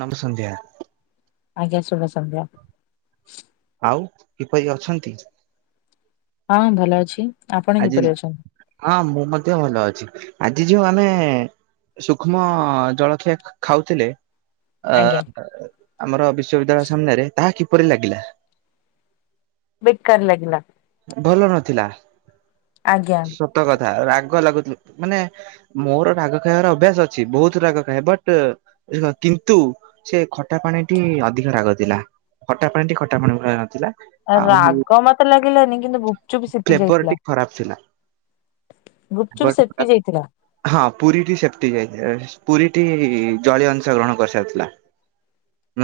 ନମ ସନ୍ଧ୍ୟା। ଆଜ୍ଞା ଶୁଭ ସନ୍ଧ୍ୟା। ଆଉ କିପରି ଅଛନ୍ତି? ହଁ ଭଲ ଅଛି। ଆପଣ ଆଜି କିପରି ଅଛନ୍ତି? ହଁ ମୁଁ ମଧ୍ୟ ଭଲ ଅଛି। ଆଜି ଯୋଉ ଆମେ ସୂକ୍ଷ୍ମ ଜଳଖିଆ ଖାଉଥିଲେ? ଅ ଆଜ୍ଞା ଆମର ବିଶ୍ୱବିଦ୍ୟାଳୟ ସାମ୍ନାରେ ତାହା କିପରି ଲାଗିଲା? ବେକାର ଲାଗିଲା। ଭଲ ନଥିଲା ଆଜ୍ଞା। ସତ କଥା ରାଗ ଲାଗୁ ମାନେ ମୋର ରାଗ ଖାଇବାର ଅଭ୍ୟାସ ଅଛି ବହୁତ ରାଗ ଖାଇଏ ବଟ୍ କିନ୍ତୁ ସେ ଖଟା ପାଣିଟି ଅଧିକ ରାଗ ଥିଲା ଖଟା ପାଣିଟି ଖଟା ପାଣି ଭଳିଆ ନଥିଲା ରାଗ ମତେ ଲାଗିଲାନି କିନ୍ତୁ ଗୁପଚୁପ୍ ସେପି ଫ୍ଲେଭର୍ ଯାଇଥିଲା ଟି ଖରାପ ଥିଲା। ଗୁପଚୁପ୍ ବଟ୍ ସେପି ଯାଇଥିଲା। ହଁ ପୁରୀ ସେପତି ଯାଇ ପୁରୀ ଟି ଜଳୀୟ ଅଂଶ ଗ୍ରହଣ କରିସାରିଥିଲା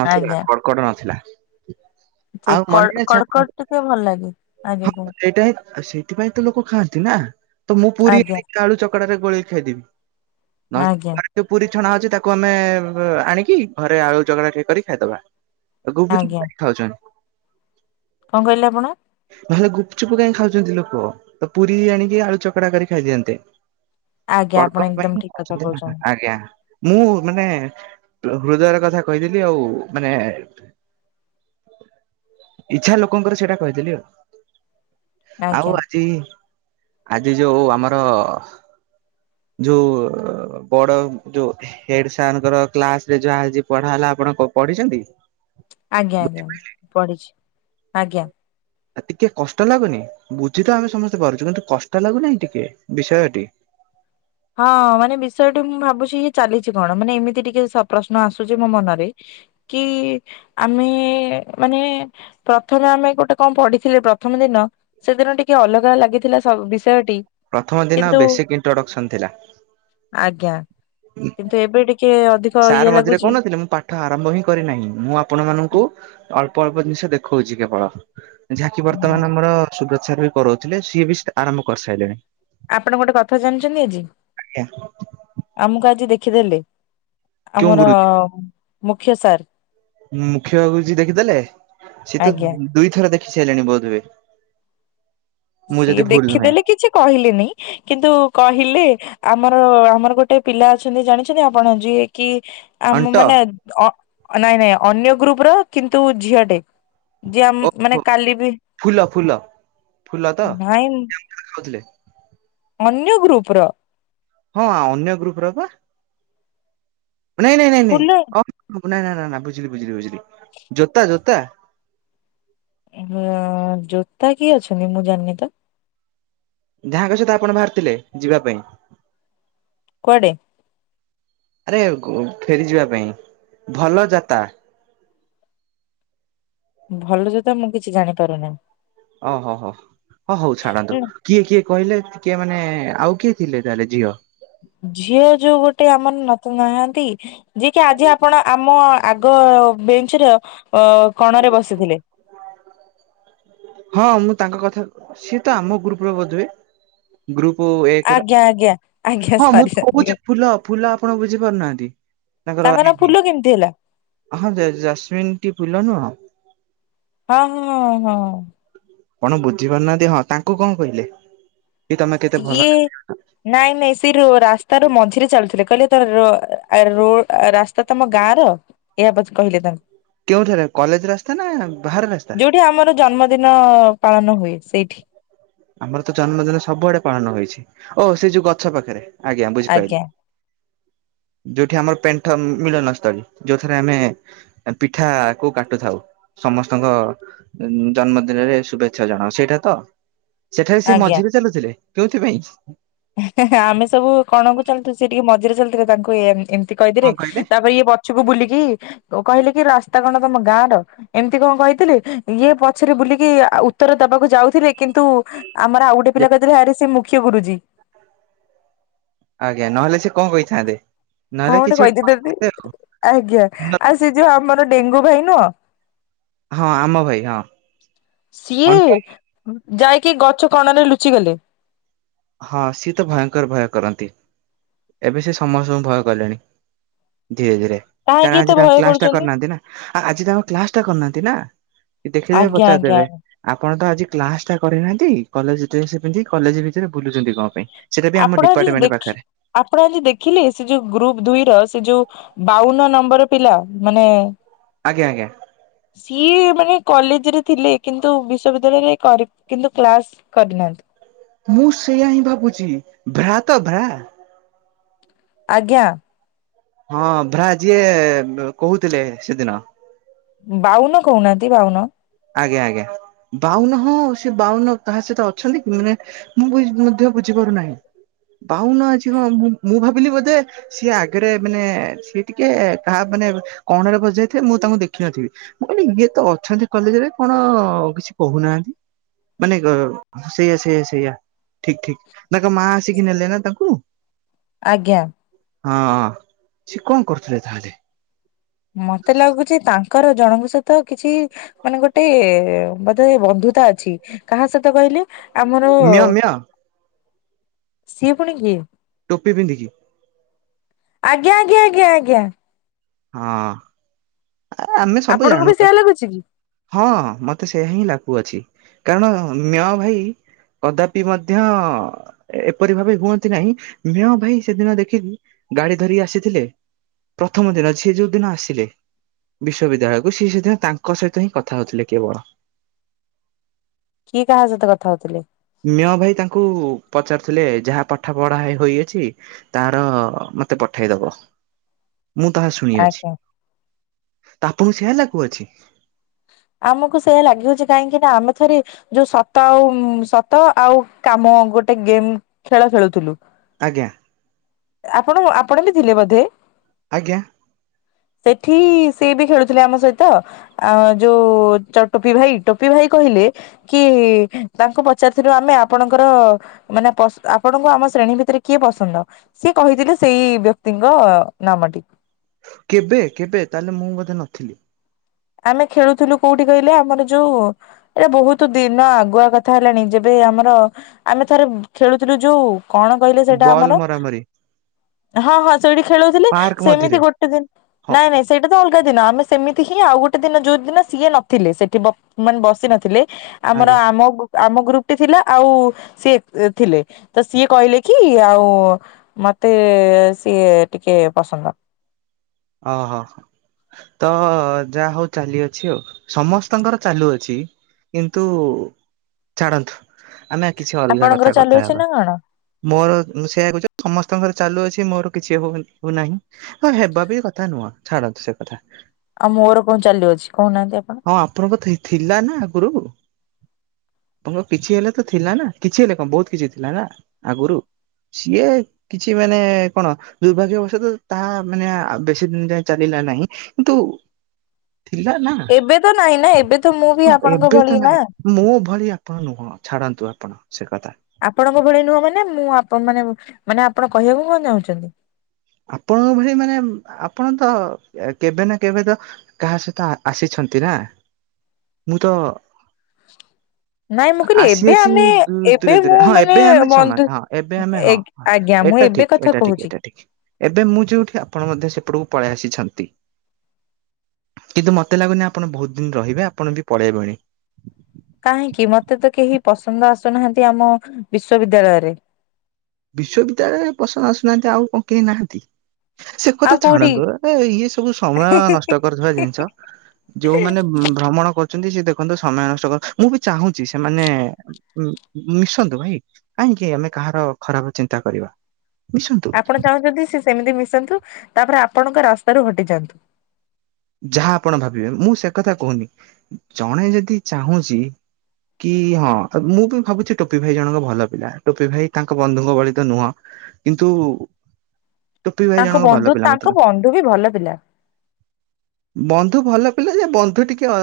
ନଥିଲା ଆଜ୍ଞା କଡ କଡ ନଥିଲା। ସେଇ ଆଉ ମନେ ଅଛି କଡ଼କଡ ଆପଣଙ୍କ ଟିକେ ଭଲ ଲାଗେ ଆଗକୁ। ସେଇଟା ହଁ ସେଥିପାଇଁ ତ ଲୋକ ଖାଆନ୍ତି ନା ତ ମୁଁ ପୁରୀ ଆଜ୍ଞା। ଆଳୁ ଚକଟାରେ ଗୋଳେଇ ଖାଇଦେବି ନେ ଆଜ୍ଞା କୁଆଡୁ ପୁରୀ ବିଛଣା ଅଛି ତାକୁ ଆମେ ଆଣିକି ଘରେ ଆଳୁ ଚକଡ଼ା କରି ଖାଇଦବା। ଆ ଗଗୁପଚୁ ଆଜ୍ଞା କରି ଖାଉଛନ୍ତି। କଣ କହିଲେ ଆପଣ? ନହେଲେ ଗୁପଚୁପ କାହିଁକି ଖାଉଛନ୍ତି ଲୋକ ତ ପୁରୀ ଆଣିକି ଆଳୁ ଚକଟା କରି ଖାଇଦିଅନ୍ତେ। ଆଜ୍ଞା କଡ ଆପଣ କଡ ଏକଦମ ପାଇଁ ଠିକ କଥା ଖାଉଛନ୍ତି କହୁଛନ୍ତି। ଆଜ୍ଞା। ମୁଁ ମାନେ ହୃଦୟର କଥା କହିଥିଲି ଆଉ ମାନେ ଇଚ୍ଛା ଲୋକଙ୍କର ସେଇଟା କହିଦେଲି ଆଉ। ଆଉ ଆଜ୍ଞା ଆଜି ଆଜି ଯୋଉ ଆମର ଯୋଉ ବଡ ଯୋଉ ହେଡ ସାର ଙ୍କର କ୍ଲାସ ରେ ଯାହା ପଢା ହେଲା ଆପଣ ପଢିଛନ୍ତି? ଆଜ୍ଞା ଆଜ୍ଞା ପଢିଛି ଆଜ୍ଞା। ଟିକେ କଷ୍ଟ ଲାଗୁନି। ବୁଝି ତ ଆମେ ସମସ୍ତେ ପାରୁଛୁ। କିନ୍ତୁ କଷ୍ଟ ଲାଗୁନାହିଁ ଟିକେ ବିଷୟଟି? [inaudible] ହଁ ମାନେ ବିଷୟଟି ମୁଁ ଭାବୁଛି କି ଚାଲିଛି କଣ? ମାନେ ଏମିତି ଟିକେ ପ୍ରଶ୍ନ ଆସୁଛି ମୋ ମନରେ କି ଆମେ ମାନେ ପ୍ରଥମେ ଆମେ ଗୋଟେ କଣ ପଢିଥିଲେ ପ୍ରଥମେ ମାନେ ସେଦିନ ଟିକେ ଅଲଗା ଲାଗିଥିଲା ସବୁ ବି ପ୍ରଥମ ଦିନ ବେଶିକ୍ ଇଣ୍ଟ୍ରୋଡକ୍ସନ ଥିଲା। ଆଜ୍ଞା କିନ୍ତୁ ଏବେ ଟି ସାର୍ ମଝିରେ କହୁନଥିଲେ ମୁଁ ପାଠ ଆରମ୍ଭ ହିଁ କରିନାହିଁ। ମୁଁ ଆପଣ ମାନଙ୍କୁ ଅଳ୍ ଅଳ୍ପ ଅଳ୍ପ ଜିନିଷ ଦେଖଉଛି କେବଳ। ଯାହାକି ବର୍ତ୍ତମାନ ଆମର ସୁବ୍ର [unintelligible] ବି କରଉଥିଲେ ସିଏ ବି ଆରମ୍ଭ କରିସାରିଲେଣି। ଆପଣ ଗୋଟେ କଥା ଜାଣିଛନ୍ତି ଆଜି, ଆଜ୍ଞା ଆମକୁ ଆଜି ଦେଖିଦେଲେ। କେଉଁ ଆମର ଗୁରୁଜୀ ମୁଖ୍ୟ ସାର୍। ମୁଖ୍ୟ ଗୁରୁଜୀ ଦେଖିଦେଲେ। ସିଏ ତ ଆଜ୍ଞା ଦୁଇଥର ଦେଖ [unintelligible] ହେଲେଣି ବୋଧ ହୁଏ। ସିଏ ଦେଖିଦେଲେ କିଛି କହିଲେନି କିନ୍ତୁ କହିଲେ ଆମର ଆମର ଗୋଟେ ପିଲା ଅଛନ୍ତି ଜାଣିଛନ୍ତି ଆପଣ ଯିଏ କି ଆମ ଅଣ୍ଟ ମାନେ ନାଇଁ ନାଇଁ ଅନ୍ୟ ଗ୍ରୁପ ର କିନ୍ତୁ ଝିଅ ଟେ ଯିଏ ଆମ ମାନେ ଓହୋ କାଲି ବି ଫୁଲ ଫୁଲ ନା କହୁଥିଲେ। ଅନ୍ୟ ଗ୍ରୁପ ର ହଁ ଅନ୍ୟ ଗ୍ରୁପ ର ପା। ନାଇଁ ନାଇଁ ନାଇଁ ଫୁଲ ଅପ୍ ନାଇଁ ନାଇଁ ନାଇ ନାଇଁ ବୁଝିଲି ବୁଝିଲି ବୁଝିଲି ଜୋତା ଜୋ ଜୋତା। ଜୋତା କି ଅଛନ୍ତି ମୁଁ ଜାଣିନି ତ! ଯାହାଙ୍କ ସହିତ ଆପଣ ବାହାରିଥିଲେ ଯିବା ପାଇଁ। କୁଆଡେ? ଆରେ ଫେରି ଯିବା ପାଇଁ ଭଲ ଯାତା। [inaudible] ଭଲ ଜୋତା ମୁଁ କିଛି ଜାଣିପାରୁନି। ଓହୋ ହୋ ହ ହଉ ଛାଡନ୍ତୁ। କିଏ କିଏ କହିଲେ? ମାନେ ଆଉ କିଏ ଥିଲେ ତାହେଲେ ଝିଅ? ଝିଅ ଯୋଉ ଗୋଟେ ଆମର ନତ ନାହାନ୍ତି ଯିଏ କି ଆଜି ଆପଣ ଆମ ଆଗ ଗ ବେଞ୍ଚର ଅ କଣରେ ବସିଥିଲେ। ହଁ ମୁଁ ତାଙ୍କ କଥା ସିଏ ତ ଆମ ଗ୍ରୁପରେ ବୋଧ ହୁ। ଗ୍ରୁପ୍ ପୁ ଏକ ର ଆଜ୍ଞା ଆଜ୍ଞା ଆଜ୍ଞା ହଁ ମୁଁ ସରି ତ ସରି କହୁଛି ଫୁଲ ଫୁଲ ଆପଣ ବୁଝି ପାରୁନାହାନ୍ତି। ତାଙ୍କର ତାଙ୍କ ନାଁ ଫୁଲ କେମିତି ହେଲା ହଁ ଜାସମିନ ଟି ଫୁଲ ନୁହଁ। ହଁ ହଁ ହଁ। କଣ ବୁଝି ପାରୁନାହାନ୍ତି ହଁ। ତାଙ୍କୁ କଣ କହିଲେ? କି ତମେ କେତେ ଭଲ ଇଏ ନାଇଁ ମିସ୍ ରୁ ରାସ୍ତାରୁ ମଝିରେ ଚାଲୁଥିଲେ। କହିଲେ ତ ରୋ ରୋଡ୍ ରାସ୍ତା ତମ ଗାଁ ର। ଏୟା ପଛ କହିଲେ ତାଙ୍କୁ। କେଉଁଠାରେ କଲେଜ ରାସ୍ତା ନା ବାହାର ରାସ୍ତା? ଦିନ ପାଳନ ହୁଏ ସେଇଠି। ଆମର ତ ଜନ୍ମଦିନ ସବୁଆଡେ ପାଳନ ହେଇଛି ଓ ସେ ଯୋଉ ଗଛ ପାଖରେ। ଆଜ୍ଞା ବୁଝିପାରିଲି। ଯୋଉଠି ଆମର ପେଣ୍ଠ ମିଳନ ସ୍ଥଳୀ। ଯୋଉଠରେ ଆମେ ପିଠା କୁ କାଟୁଥାଉ। ସମସ୍ତଙ୍କ ଜନ୍ମଦିନରେ ଶୁଭେଚ୍ଛା ଜଣାଉ ସେଇଟା ତ! ସେଠାରେ ସେ ଆଜ୍ଞା ମଝିରେ ଚାଲୁଥିଲେ। କେଉଁଥିପାଇଁ? ଆମେ ସବୁ କଣକୁ ଚାଲିଥିଲୁ ସେ ଟିକେ ମଝିରେ ଚାଲିଥିଲେ ତାଙ୍କୁ ଏ ଏମିତି କଣ କହିଦେଲେ କହିଲେ ତାପରେ ଇଏ ପଛକୁ ବୁଲିକି କହିଲେ କି ରା ଗୀତା କଣ ତମ ଗାଁ ର ଏମିତି କଣ କହିଥିଲି ଇଏ ପଛରେ ବୁଲିକି ଉତ୍ତର ଦବାକୁ ଯାଉଥିଲେ। କିନ୍ତୁ ଆମର ଆଉ ଗୋଟେ ପିଲା କହିଥିଲେ ଆରେ ସେ ମୁଖ୍ୟ ଗୁରୁଜୀ। ଆଜ୍ଞା ନହେଲେ ସେ କଣ କହିଥାନ୍ତେ? ନହେଲେ କଣ କିଛି ଗୋଟେ ଗଟେ କହିଦି କହିଥାନ୍ତେ ଆଉ ଦଦି ଆଜ୍ଞା ଆଉ ସେ ଯୋଉ ଆମର ଡେଙ୍ଗୁ ଭାଇନ ହଁ ଆମ ଭାଇ ହଁ [unintelligible] ସିଏ ଅନ୍ ଯାଇକି ଗଛ କଣ ରେ ଲୁଚି ଗେଲେ। ହଁ ସିଏ ତ ଭୟଙ୍କର ଭୟ କରନ୍ତି। ଏବେ ସେ ସମସ୍ତଙ୍କୁ ଭୟ କଲେଣି। ଧୀରେ ଧୀରେ କାରଣ କାହିଁକି ଆଜି ଏତେ ତାଙ୍କ ଭୟ କ୍ଲାସ ଟା କରୁଛନ୍ତି କରିନାହାନ୍ତି ନା ଆଜି ତାଙ୍କ କ୍ଲାସ ଟା କରିନାହାନ୍ତି ନା? ଦେଖିଦେବେ ଆଜ୍ଞା ଆଜ୍ଞା ଆଜ୍ଞା। ପଚାରିଦେବେ ଆପଣ ତ ଆଜି କ୍ଲାସ ଟା କରିନାହାନ୍ତି କଲେଜ ଡେସ୍ ପିନ୍ଧିକି କଲେଜ ସେ ବୁଲୁଛନ୍ତି କଣ ପାଇଁ? ସେଇଟା ବି ଆମ ଆପଣ ଆଜି ଡିପାର୍ଟମେଣ୍ଟ ଦେଖି ପାଖରେ ଆପଣ ଆଜି ଦେଖିଲେ ସେ ଯୋଉ ଗ୍ରୁପ ଦୁଇ ର ସେ ଯୋଉ ବାଉନ ନମ୍ବର ପିଲା ମାନେ ଆଜ୍ଞା ଆଜ୍ଞା। କିଏ ମାନେ କଲେଜ ରେ ଥିଲେ କିନ୍ତୁ ବିଶ୍ବିଦ୍ୟାଳୟରେ କିନ୍ତୁ କ୍ଲାସ କରିନାହାନ୍ତି। ମୁଁ ସେଇଆ ହିଁ ଭାବୁଛି ଭ୍ରା ତ ଭ୍ରା? ଆଜ୍ଞା। ହଁ ଭ୍ରା ଯିଏ କହୁଥିଲେ ସେଦିନ। ବାଉନ କହୁନାହାନ୍ତି ବାଉନ। ଆଜ୍ଞା ଆଜ୍ଞା ବାଉନ ହଁ ସେ ବାଉନ ତାହା ସହିତ ଅଛନ୍ତି କି ମାନେ ମୁଁ ମଧ୍ୟ ବୁଝ ନାହିଁ। ବାଉନ ଅଛି ହଁ ମୁ ମୁଁ ଭାବିଲି ବୋଧେ ସିଏ ଆଗରେ ମାନେ ସେ ଟିକେ ତାହା ମାନେ କଣରେ ବସି ଯାଇଥିବଏ ମୁଁ ତାଙ୍କୁ ଦେଖିନଥିବି ମୁଁ କାନେ ଇଏ ତ ଅଛନ୍ତି କଲେଜରେ କଣ କିଛି କହୁନାହାନ୍ତି ମାନେ କ ସେଇୟା ସେଇୟା ସେଇଆ। ଠିକ ଠିକ ନାଙ୍କ ମା ଆସିକି ନେଲେ ନା ତାଙ୍କୁ। ଆଜ୍ଞା। ହଁ ସେଏ କଣ କରୁଥିଲେ ତାହେଲେ? ମତେ ଲାଗୁଛି ତାଙ୍କର ଜଣଙ୍କ ସହିତ କିଛି ମାନେ ଗୋଟେ ବୋଧେ ବନ୍ଧୁ ଅଛି କାହା ସହିତ କହିଲେ? ଆମର ମ୍ୟ ମ୍ୟ ସିଏ ପୁଣି କିଏ? ଟୋପି ପିନ୍ଧିକି। ଆଜ୍ଞା ଆଜ୍ଞା ଆଜ୍ଞା ଆଜ୍ଞା। ହଁ ଆମେ ସବୁ ଆପଣଙ୍କୁ ଜାଣୁ। ବି ସେୟା ଲାଗୁଛି କି ହଁ ମତେ ସେୟା ହିଁ ଲାଗୁଅଛି କାରଣ ମ ଭାଇ କଦାପି ମଧ୍ୟ ଏପରି ଭାବେ ହୁଅନ୍ତି ନାହିଁ ମେହ ଭାଇ ସେଦିନ ଦେଖିକି ଗାଡି ଧରିକି ଆସିଥିଲେ ପ୍ରଥମ ଦିନ ଯିଏ ଯୋଉ ଦିନ ଆସିଲେ। ବିଶ୍ବିଦ୍ୟାଳୟକୁ ସେ ସେଦିନ ତାଙ୍କ ସହିତ ହିଁ କଥା ହଉଥିଲେ କେବଳ। କିଏ କାହା ସହିତ କଥା ହଉଥିଲେ? ମେଅ ଭାଇ ତାଙ୍କୁ ପଚାରୁଥିଲେ ଯାହା ପାଠ ପଢା ହୋଇଅଛି ତାର ମତେ ପଠେଇଦବ। ମୁଁ ତାହା ଶୁଣିଅଛି ଆଜ୍ଞା ତା ଆପଣଙ୍କୁ ସେୟା ଲା କୁଅଛି? ଆମକୁ ସେ ଲାଗିଛି କାହିଁକି ନା ଆମେ ଥରେ ଯୋଉ ସତ ଆଉ ସତ ଆଉ କାମ ଗୋଟେ ଗେମ୍ ଖେଳ ଖେଳୁଥିଲୁ। ଆଜ୍ଞା। ଆପଣ ଆପଣ ବି ଥିଲେ ବୋଧେ। ଆଜ୍ଞା। ସେଠି ସିଏବି ଖେଳୁଥିଲେ ଆମ ସହିତ। ଆ ଯୋଉ ଟୋପି ଭାଇ ଟୋପି ଭାଇ କହିଲେ କି ତାଙ୍କୁ ପଚାରିଥିଲାରୁ ଆମେ ଆପଣଙ୍କର ମାନେ ଆପଣଙ୍କୁ ଆମ ଶ୍ରେଣୀ ଭିତରେ କିଏ ପସନ୍ଦ ସି କହିଥିଲେ ସେଇ ଵ୍ୟ ତିଙ୍କ ନାମଟିି। କେବେ କେବେ ତାହେଲେ ମୁଁ ବୋଧେ ନଥିଲି ଆମେ ଖେଳୁଥିଲୁ କୋଉଠି କହିଲେ ଆମର ଯୋଉ ଏଇଟା ବହୁତ ଦିନ ଆଗୁଆ କଥା ହେଲାଣି ଯେବେ ଆମର ଆମେ ଥରେ ଖେଳୁଥିଲୁ ଯୋଉ କଣ କହିଲେ ସେଇଟା ବଲ୍ ଆମର ମରାମରି ହଁ ହଁ ସେଇଠି ଖେଳୁଥିଲି ପାର୍କ ସେମିତି ମଝିରେ ଗୋଟେ ଦିନ ହଉ ନାଇଁ ନାଇଁ ସେଇଟା ତ ଅ ଦିନ ଆମେ ସେମିତି ହିଁ ଆଉ ଗୋଟେ ଦିନ ଯୋଉ ଦିନ ସିଏ ନଥିଲେ ସେଠି ବ ମାନେ ବସି ନଥିଲେ। ଆମର ଆଜ୍ଞା। ଆମ ଆମ ଗ୍ରୁପ ଟି ଥିଲା ଆଉ ସିଏ ଥିଲେ ତ ସିଏ କହିଲେ କି ଆଉ ମତେ ସିଏ ଟିକେ ପସନ୍ଦ ଓ ହ। ତ ଯାହା ହଉ ଚାଲି ଅଛି ଆଉ ସମସ୍ତଙ୍କର ଚାଲୁଅଛି କିନ୍ତୁ ଛାଡ଼ନ୍ତୁ ଆମେ କିଛି ଅଲଗା ଆପଣଙ୍କର କଥା କଥା ଚାଲୁଅଛି ହେବା ନା କଣ ମୋର ସେୟା [unintelligible] ସମସ୍ତଙ୍କର ଚାଲୁଅଛି ମୋର କିଛି ହଉନି ହଉ ନାହିଁ ଆଉ ହେବା ବି କଥା ନୁହଁ ଛାଡନ୍ତୁ ସେ କଥା ଆଉ ମୋର କଣ ଚାଲୁଅଛି କହୁନାହାନ୍ତି ଆପଣ ହଁ ଆପଣଙ୍କ ଥିଲା ନା ଆଗରୁ କିଛି ହେଲେ ତ ଥିଲା ନା କିଛି ହେଲେ କଣ ବହୁତ କିଛି ଥିଲା ନା ଆଗରୁ ସିଏ କିଛି ମାନେ କଣ ଦୁର୍ଭାଗ୍ୟ ବଶତଃ ତାଆ ମାନେ ବେଶୀ ଦିନ ଯାଏ ଚାଲିଲା ନାହିଁ କିନ୍ତୁ ଥିଲା ନା ଏବେ ତ ନାଇଁ ନା ଏବେ ତ ମୁଁ ବି ହଁ ଆପଣଙ୍କ ଏବେ ଭଳି ତ ନା ନାଇଁ ମୋ ଭଳି ଆପଣ ନୁହଁ ଛାଡନ୍ ନ୍ତୁ ଆପଣ ସେ କଥା ଆପଣଙ୍କ ଭଳି ନୁହଁ ମାନେ ମୁଁ ଆପ ମାନେ ମାନେ ଆପଣ କହିବାକୁ କଣ ଚାହୁଁଛନ୍ତି? ଆପଣଙ୍କ ଭଳି ମାନେ ଆପଣ ତ କେବେ ନା କେବେ ତ କାହା ସହିତ ଆସିଛ ଛନ୍ତି ନା ମୁଁ ତ ନାଇଁ ମୁଁ କହିଲି ଏବେ ଆସିଅଛି ଆମେ ଏବେ ଦୂରେ ଦୂରେ ମୁଁ ହଁ ମାନେ ଏବେ ଆମେ ସମାନ ବନ୍ଧୁ ହଁ ଏବେ ଆମେ ଏ ହଁ ହଁ ଆଜ୍ଞା ମୁଁ ଏଟା ଏବେ ଠିକ କଥା ଏଟା ଠିକ କହୁଛି। ଏଟା ଠିକ। ଏବେ ମୁଁ ଯୋଉଠି ଆପଣ ମଧ୍ୟ ସେପଟକୁ ପଳେଇ ଆସିଛନ୍ତି। କିନ୍ତୁ ମତେ ଲାଗୁନି ଆପଣ ବହୁତ ଦିନ ରହିବେ ଆପଣ ବି ପଳେଇବଣି କାହିଁକି ମତେ ତ କେହି ପସନ୍ଦ ଆସୁନାହାନ୍ତି ଆମ ବିଶ୍ବବିଦ୍ୟାଳୟରେ। ବିଶ୍ୱବିଦ୍ୟାଳୟରେ ପସନ୍ଦ ଆସୁନାହାନ୍ତି ଆଉ କଣ କେହି ନାହାନ୍ତି। ସେ ଆଉ କଥା କୋଉଠି ଛାଡ଼ନ୍ତୁ ଏ ଇଏ ସବୁ ସମୟ ହିଁ ହିଁ ନଷ୍ଟ କରିଥୁବା ହିଁ ଜିନିଷ ହିଁ ଯୋଉମାନେ ଭ୍ରମଣ କର ଚନ୍ତି ସେ ଦେଖନ୍ତୁ ସମୟ ନଷ୍ଟ କର ମୁଁ ବି ଚାହୁଁଛି ସେମାନେ ମିଶନ୍ତୁ ଭାଇ କାଇଁ ନା କି ଆମେ କାହାର ଖରାପ ଚିନ୍ତା କରିବା। ମିଶନ୍ତୁ ଆପଣ ଚାହୁଁଛନ୍ତି ସେ ସେମିତି ମିଶନ୍ତୁ ତାପରେ ଆପଣଙ୍କ ରାସ୍ତାରୁ ହଟିଯାଆନ୍ତୁ। ଯାହା ଆପଣ ଭାବିବେ ମୁଁ ସେ କଥା କହୁନି ଜଣେ ଯଦି ଚାହୁଁଛି କି ହଁ ମୁଁ ବି ଭାବୁଛି ଟୋପି ଭାଇ ଜଣକ ଭଲ ପିଲା ଟୋପି ଭାଇ ତାଙ୍କ ବନ୍ଧୁଙ୍କ ଭଳି ତ ନୁହଁ କିନ୍ତୁ ଟୋପି ଭାଇ ତାଙ୍କ ଜଣଙ୍କ ବନ୍ଧୁ ଭଲ ପିଲା ତାଙ୍କ ମତେ ଲା ବନ୍ଧୁ ବି ଭଲ ପିଲା। ହ ବନ୍ଧୁ ଭଲ ପିଲା ଯେ ବନ୍ଧୁ ଟିକେ ଅ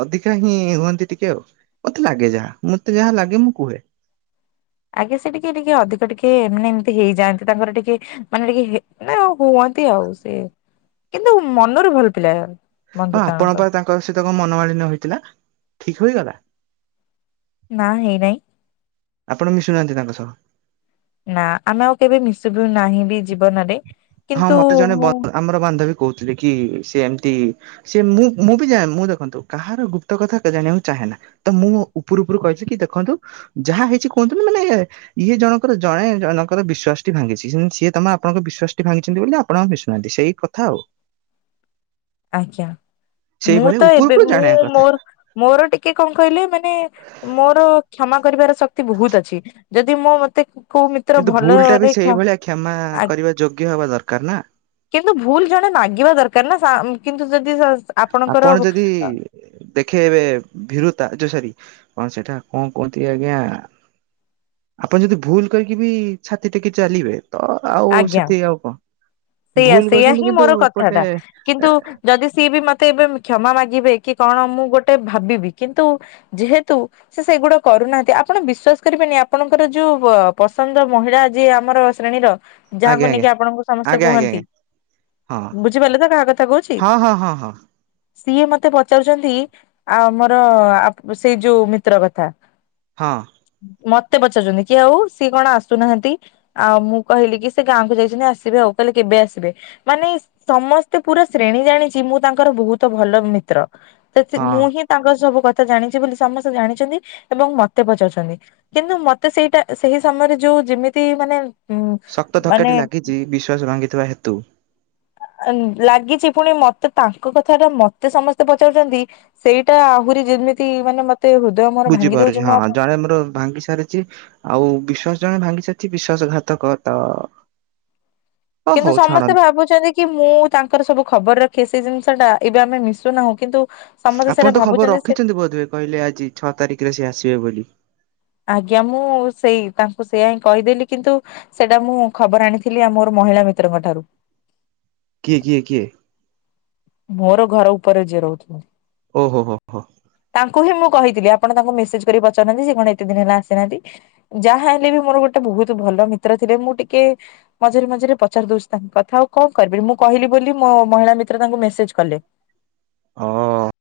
ଅଧିକା ହିଁ ହୁଅନ୍ତି ଟିକେ ଆଉ ମତେ ଲାଗେ ଯାହା ମତେ ଯାହା ଲାଗେ ମୁଁ କୁହେ। ଆଜ୍ଞା ସେ ଟିକେ ଟିକେ ଅଧିକ ଟିକେ ମେ ଏମିତି ହେଇଯାଆନ୍ତି ତାଙ୍କର ଟିକେ ମାନେ ଟିକେ ଆଉ ହୁଅନ୍ତି ଆଉ ସେ କିନ୍ତୁ ମନରୁ ଭଲ ପିଲା। ହଁ ଆପଣଙ୍କ ପା ତାଙ୍କ ସହିତ କଣ ମନମାଳିନ ହେଇଥିଲା ଠିକ ହୋଇଗଲା। ନା ହେଇ ନାହିଁ। ଆପଣ ମିଶୁନାହାନ୍ତି ତାଙ୍କ ସହ। ନାଁ ଆମେ ଆଉ କେବେ ମିଶିବୁ ନାହିଁ ବି ଜୀବନରେ ହଁ କିନ୍ତୁ ମତେ ଜଣେ ମୁଁ ବଦ ଆମର ବାନ୍ଧବୀ କହୁଥିଲେ କି ସେ ଏମତି ସେ ମୁଁ ମୁଁ ବି ଜାନ୍ ମୁଁ ଦେଖନ୍ତୁ କାହାର ଗୁପ୍ତ କଥା ଜାଣିବାକୁ ଚାହେଁନା ତ ମୁଁ ଉପରୁ ଉପରୁ କହିଚି ଦେଖନ୍ତୁ ଯାହା ହେଇଛି କୁହନ୍ତୁନି ମାନେ ଇଏ ଜଣଙ୍କର ଜଣେ ଜଣଙ୍କର ବିଶ୍ୱାସ ଟି ଭାଙ୍ଗିଛି ସିଏ ତମ ଆପଣଙ୍କ ବିଶ୍ୱାସ ଟି ଭାଙ୍ଗିଛନ୍ତି ବୋଲି ଆପଣ ଆଉ ମିଶୁନାହାନ୍ତି ସେଇ କଥା ଆଉ ଆଜ୍ଞା। [inaudible] ମୁଁ ତ ଉପର ଏବେ ଉପରୁ ମୁଁ ଜାଣିବା କଥା। ମୋର ମୋର ଟିକେ କଣ କହିଲେ ମାନେ ମୋର କ୍ଷମା କରିବାର ଶକ୍ତି ବହୁତ ଅଛି ଯଦି ମୁଁ ମତେ କୋଉ ମିତ୍ର କିନ୍ତୁ ଭୁଲ ଟା ବି ଭଲରେ କ୍ଷ ସେଇଭଳିଆ କ୍ଷମା ଆ କରିବା ଯୋଗ୍ୟ ହବା ଦରକାର ନା? କିନ୍ତୁ ଭୁଲ ଜଣେ ମାଗିବା ଦରକାର ନା କିନ୍ତୁ ଯଦି ଆପଣଙ୍କର ଆପଣ ଯଦି ଦେଖେଇବେ ଭୀରୁତା ଆଚ୍ଛା ଯୋ ସୋରୀ କଣ ସେଟା କଣ କୁହନ୍ତି ଆଜ୍ଞା ଆପଣ ଯଦି ଭୁଲ କରିକି ବି ଛାତି ଟେକି ଚାଲିବେ ତ ଆଉ ସେଠି ଆଉ କଣ ସେଇୟା ଭୁଲ -ସେଇୟା କରୁଛନ୍ତି ହିଁ କିନ୍ତୁ ମୋର ଏପଟେ କଥାଟା ଏ, କିନ୍ତୁ ଯଦି ସିଏ ବି ମତେ ତେ ଏବେ କ୍ଷମା ମାଗିବେ କି କଣ ମୁଁ ଗୋଟେ ଭାବିବି କିନ୍ତୁ ଯେହେତୁ ସେ ସେଗୁଡ଼ା କରୁନାହାନ୍ତି ଆପଣ ବିଶ୍ଵାସ କରିବେନି ଆପଣଙ୍କର ଯୋଉ ପସନ୍ଦ ମହିଳା ଯିଏ ଆମର ଶ୍ରେଣୀର ଆଜ୍ଞା ଯାହାକୁ ନେଇକି ଆପଣଙ୍କୁ ସମସ୍ତେ ଆଜ୍ଞା ଆଜ୍ଞା ଆଜ୍ଞା କୁହନ୍ତି ଆଜ୍ଞା ବୁଝିପାରିଲେ ତ କାହା କଥା କହୁଛି? ହଁ ହଁ ହଁ ହଁ ହଁ ସିଏ ମତେ ପଚାରୁଛନ୍ତି ଆ- ଆମର ସେଇ ଯୋଉ ମିତ୍ର କଥା ହଁ। ମତେ ପଚାରୁଛନ୍ତି କି ଆଉ ସିଏ କଣ ଆସୁନାହାନ୍ତି ଆଉ ମୁଁ କହିଲି କି ସେ ଗାଁକୁ ଯାଇଛନ୍ତି ଆସିବେ ଆଉ କହିଲେ କେବେ ଆସିବେ ମାନେ ସମସ୍ତେ ପୁରା ଶ୍ରେଣୀ ଜାଣିଛି ମୁଁ ତାଙ୍କର ବହୁତ ଭଲ ମିତ୍ର। ସେ ହଁ ମୁଁ ହିଁ ତାଙ୍କ ସବୁ କଥା ଜାଣିଛି ବୋଲି ସମସ୍ତେ ଜାଣିଛନ୍ତି ଏବଂ ମତେ ପଚାରୁଛନ୍ତି କିନ୍ତୁ ମତେ ସେଇଟା ସେହି ସମୟରେ ଯୋଉ ଯେମିତି ମାନେ ଉ ଶକ୍ତ ମାନେ ଧକାଟି ଲାଗିଛି ବିଶ୍ୱାସ ଭାଙ୍ଗିଥିବା ହେତୁ ଲାଗିଛି ପୁଣି ମତେ ତାଙ୍କ କଥା ଟା ମତେ ସମସ୍ତେ ପଚାରୁଛନ୍ତି ସେଇଟା ଆହୁରି ଯଦି ଏମିତି ମାନେ ହୃଦୟ ମୋର ଭାଙ୍ଗି ଦଉଛି ବୁଝିପାରୁଛି ମୁଁ ହଁ ଆଉ ଜଣେ ମୋର ଭାଙ୍ଗି ସାରିଛି ଆଉ ବିଶ୍ୱାସ ଜଣେ ଭାଙ୍ଗିସାରିଛି ବିଶ୍ଵାସ ଘାତକତ କିନ୍ତୁ ସମସ୍ତେ ଭାବୁଛନ୍ତି କି ମୁଁ ତାଙ୍କର ସବୁ ଖବର ରଖି ସେ ଜିନିଷ ଟା ଏବେ ଆମେ ମିଶୁନାହୁଁ କିନ୍ତୁ ସମସ୍ତେ ଆପଣ ସେଇଟା ତ ଖବର ଭାବୁଛନ୍ତି ସେ ରଖିଛନ୍ତି ବୋଧହୁଏ କହିଲେ ଆଜି ଛଅ ତାରିଖରେ ସେ ଆସିବେ ବୋଲି। ଆଜ୍ଞା ମୁଁ ସେଇ ତାଙ୍କୁ ସେୟା ହଁ କହିଦେଲି କିନ୍ତୁ ସେଇଟା ମୁଁ ଖବର ଆଣିଥିଲି ଆମ ମହିଳା ମିତ୍ରଙ୍କ ଠାରୁ। କିଏ କିଏ କିଏ? ମୋର ଘର ଉପରେ ଯିଏ ରହୁଛି ଓ ହୋ ହୋ ହୋ। ମୁଁ କହିଥିଲି ଆପଣ ତାଙ୍କୁ ମେସେଜ କରି ପଚାରୁନାହାନ୍ତି ସେ କଣ ଏତେ ଦିନ ହେଲା ଆସିନାହାନ୍ତି ଯାହା ହେଲେ ବି ମୋର ଗୋଟେ ବହୁତ ଭଲ ଭଲ ମିତ୍ର ଥିଲେ ମୁଁ ଟିକେ ମଝିରେ ମଝିରେ ପଚାରି ଦଉଛି ତାଙ୍କ କଥା ଆଉ କଣ କରିବି ମୁଁ କହିଲି ବୋଲି ମହିଳା ମିତ୍ର ତାଙ୍କୁ ମେସେଜ କଲେ। ହଁ।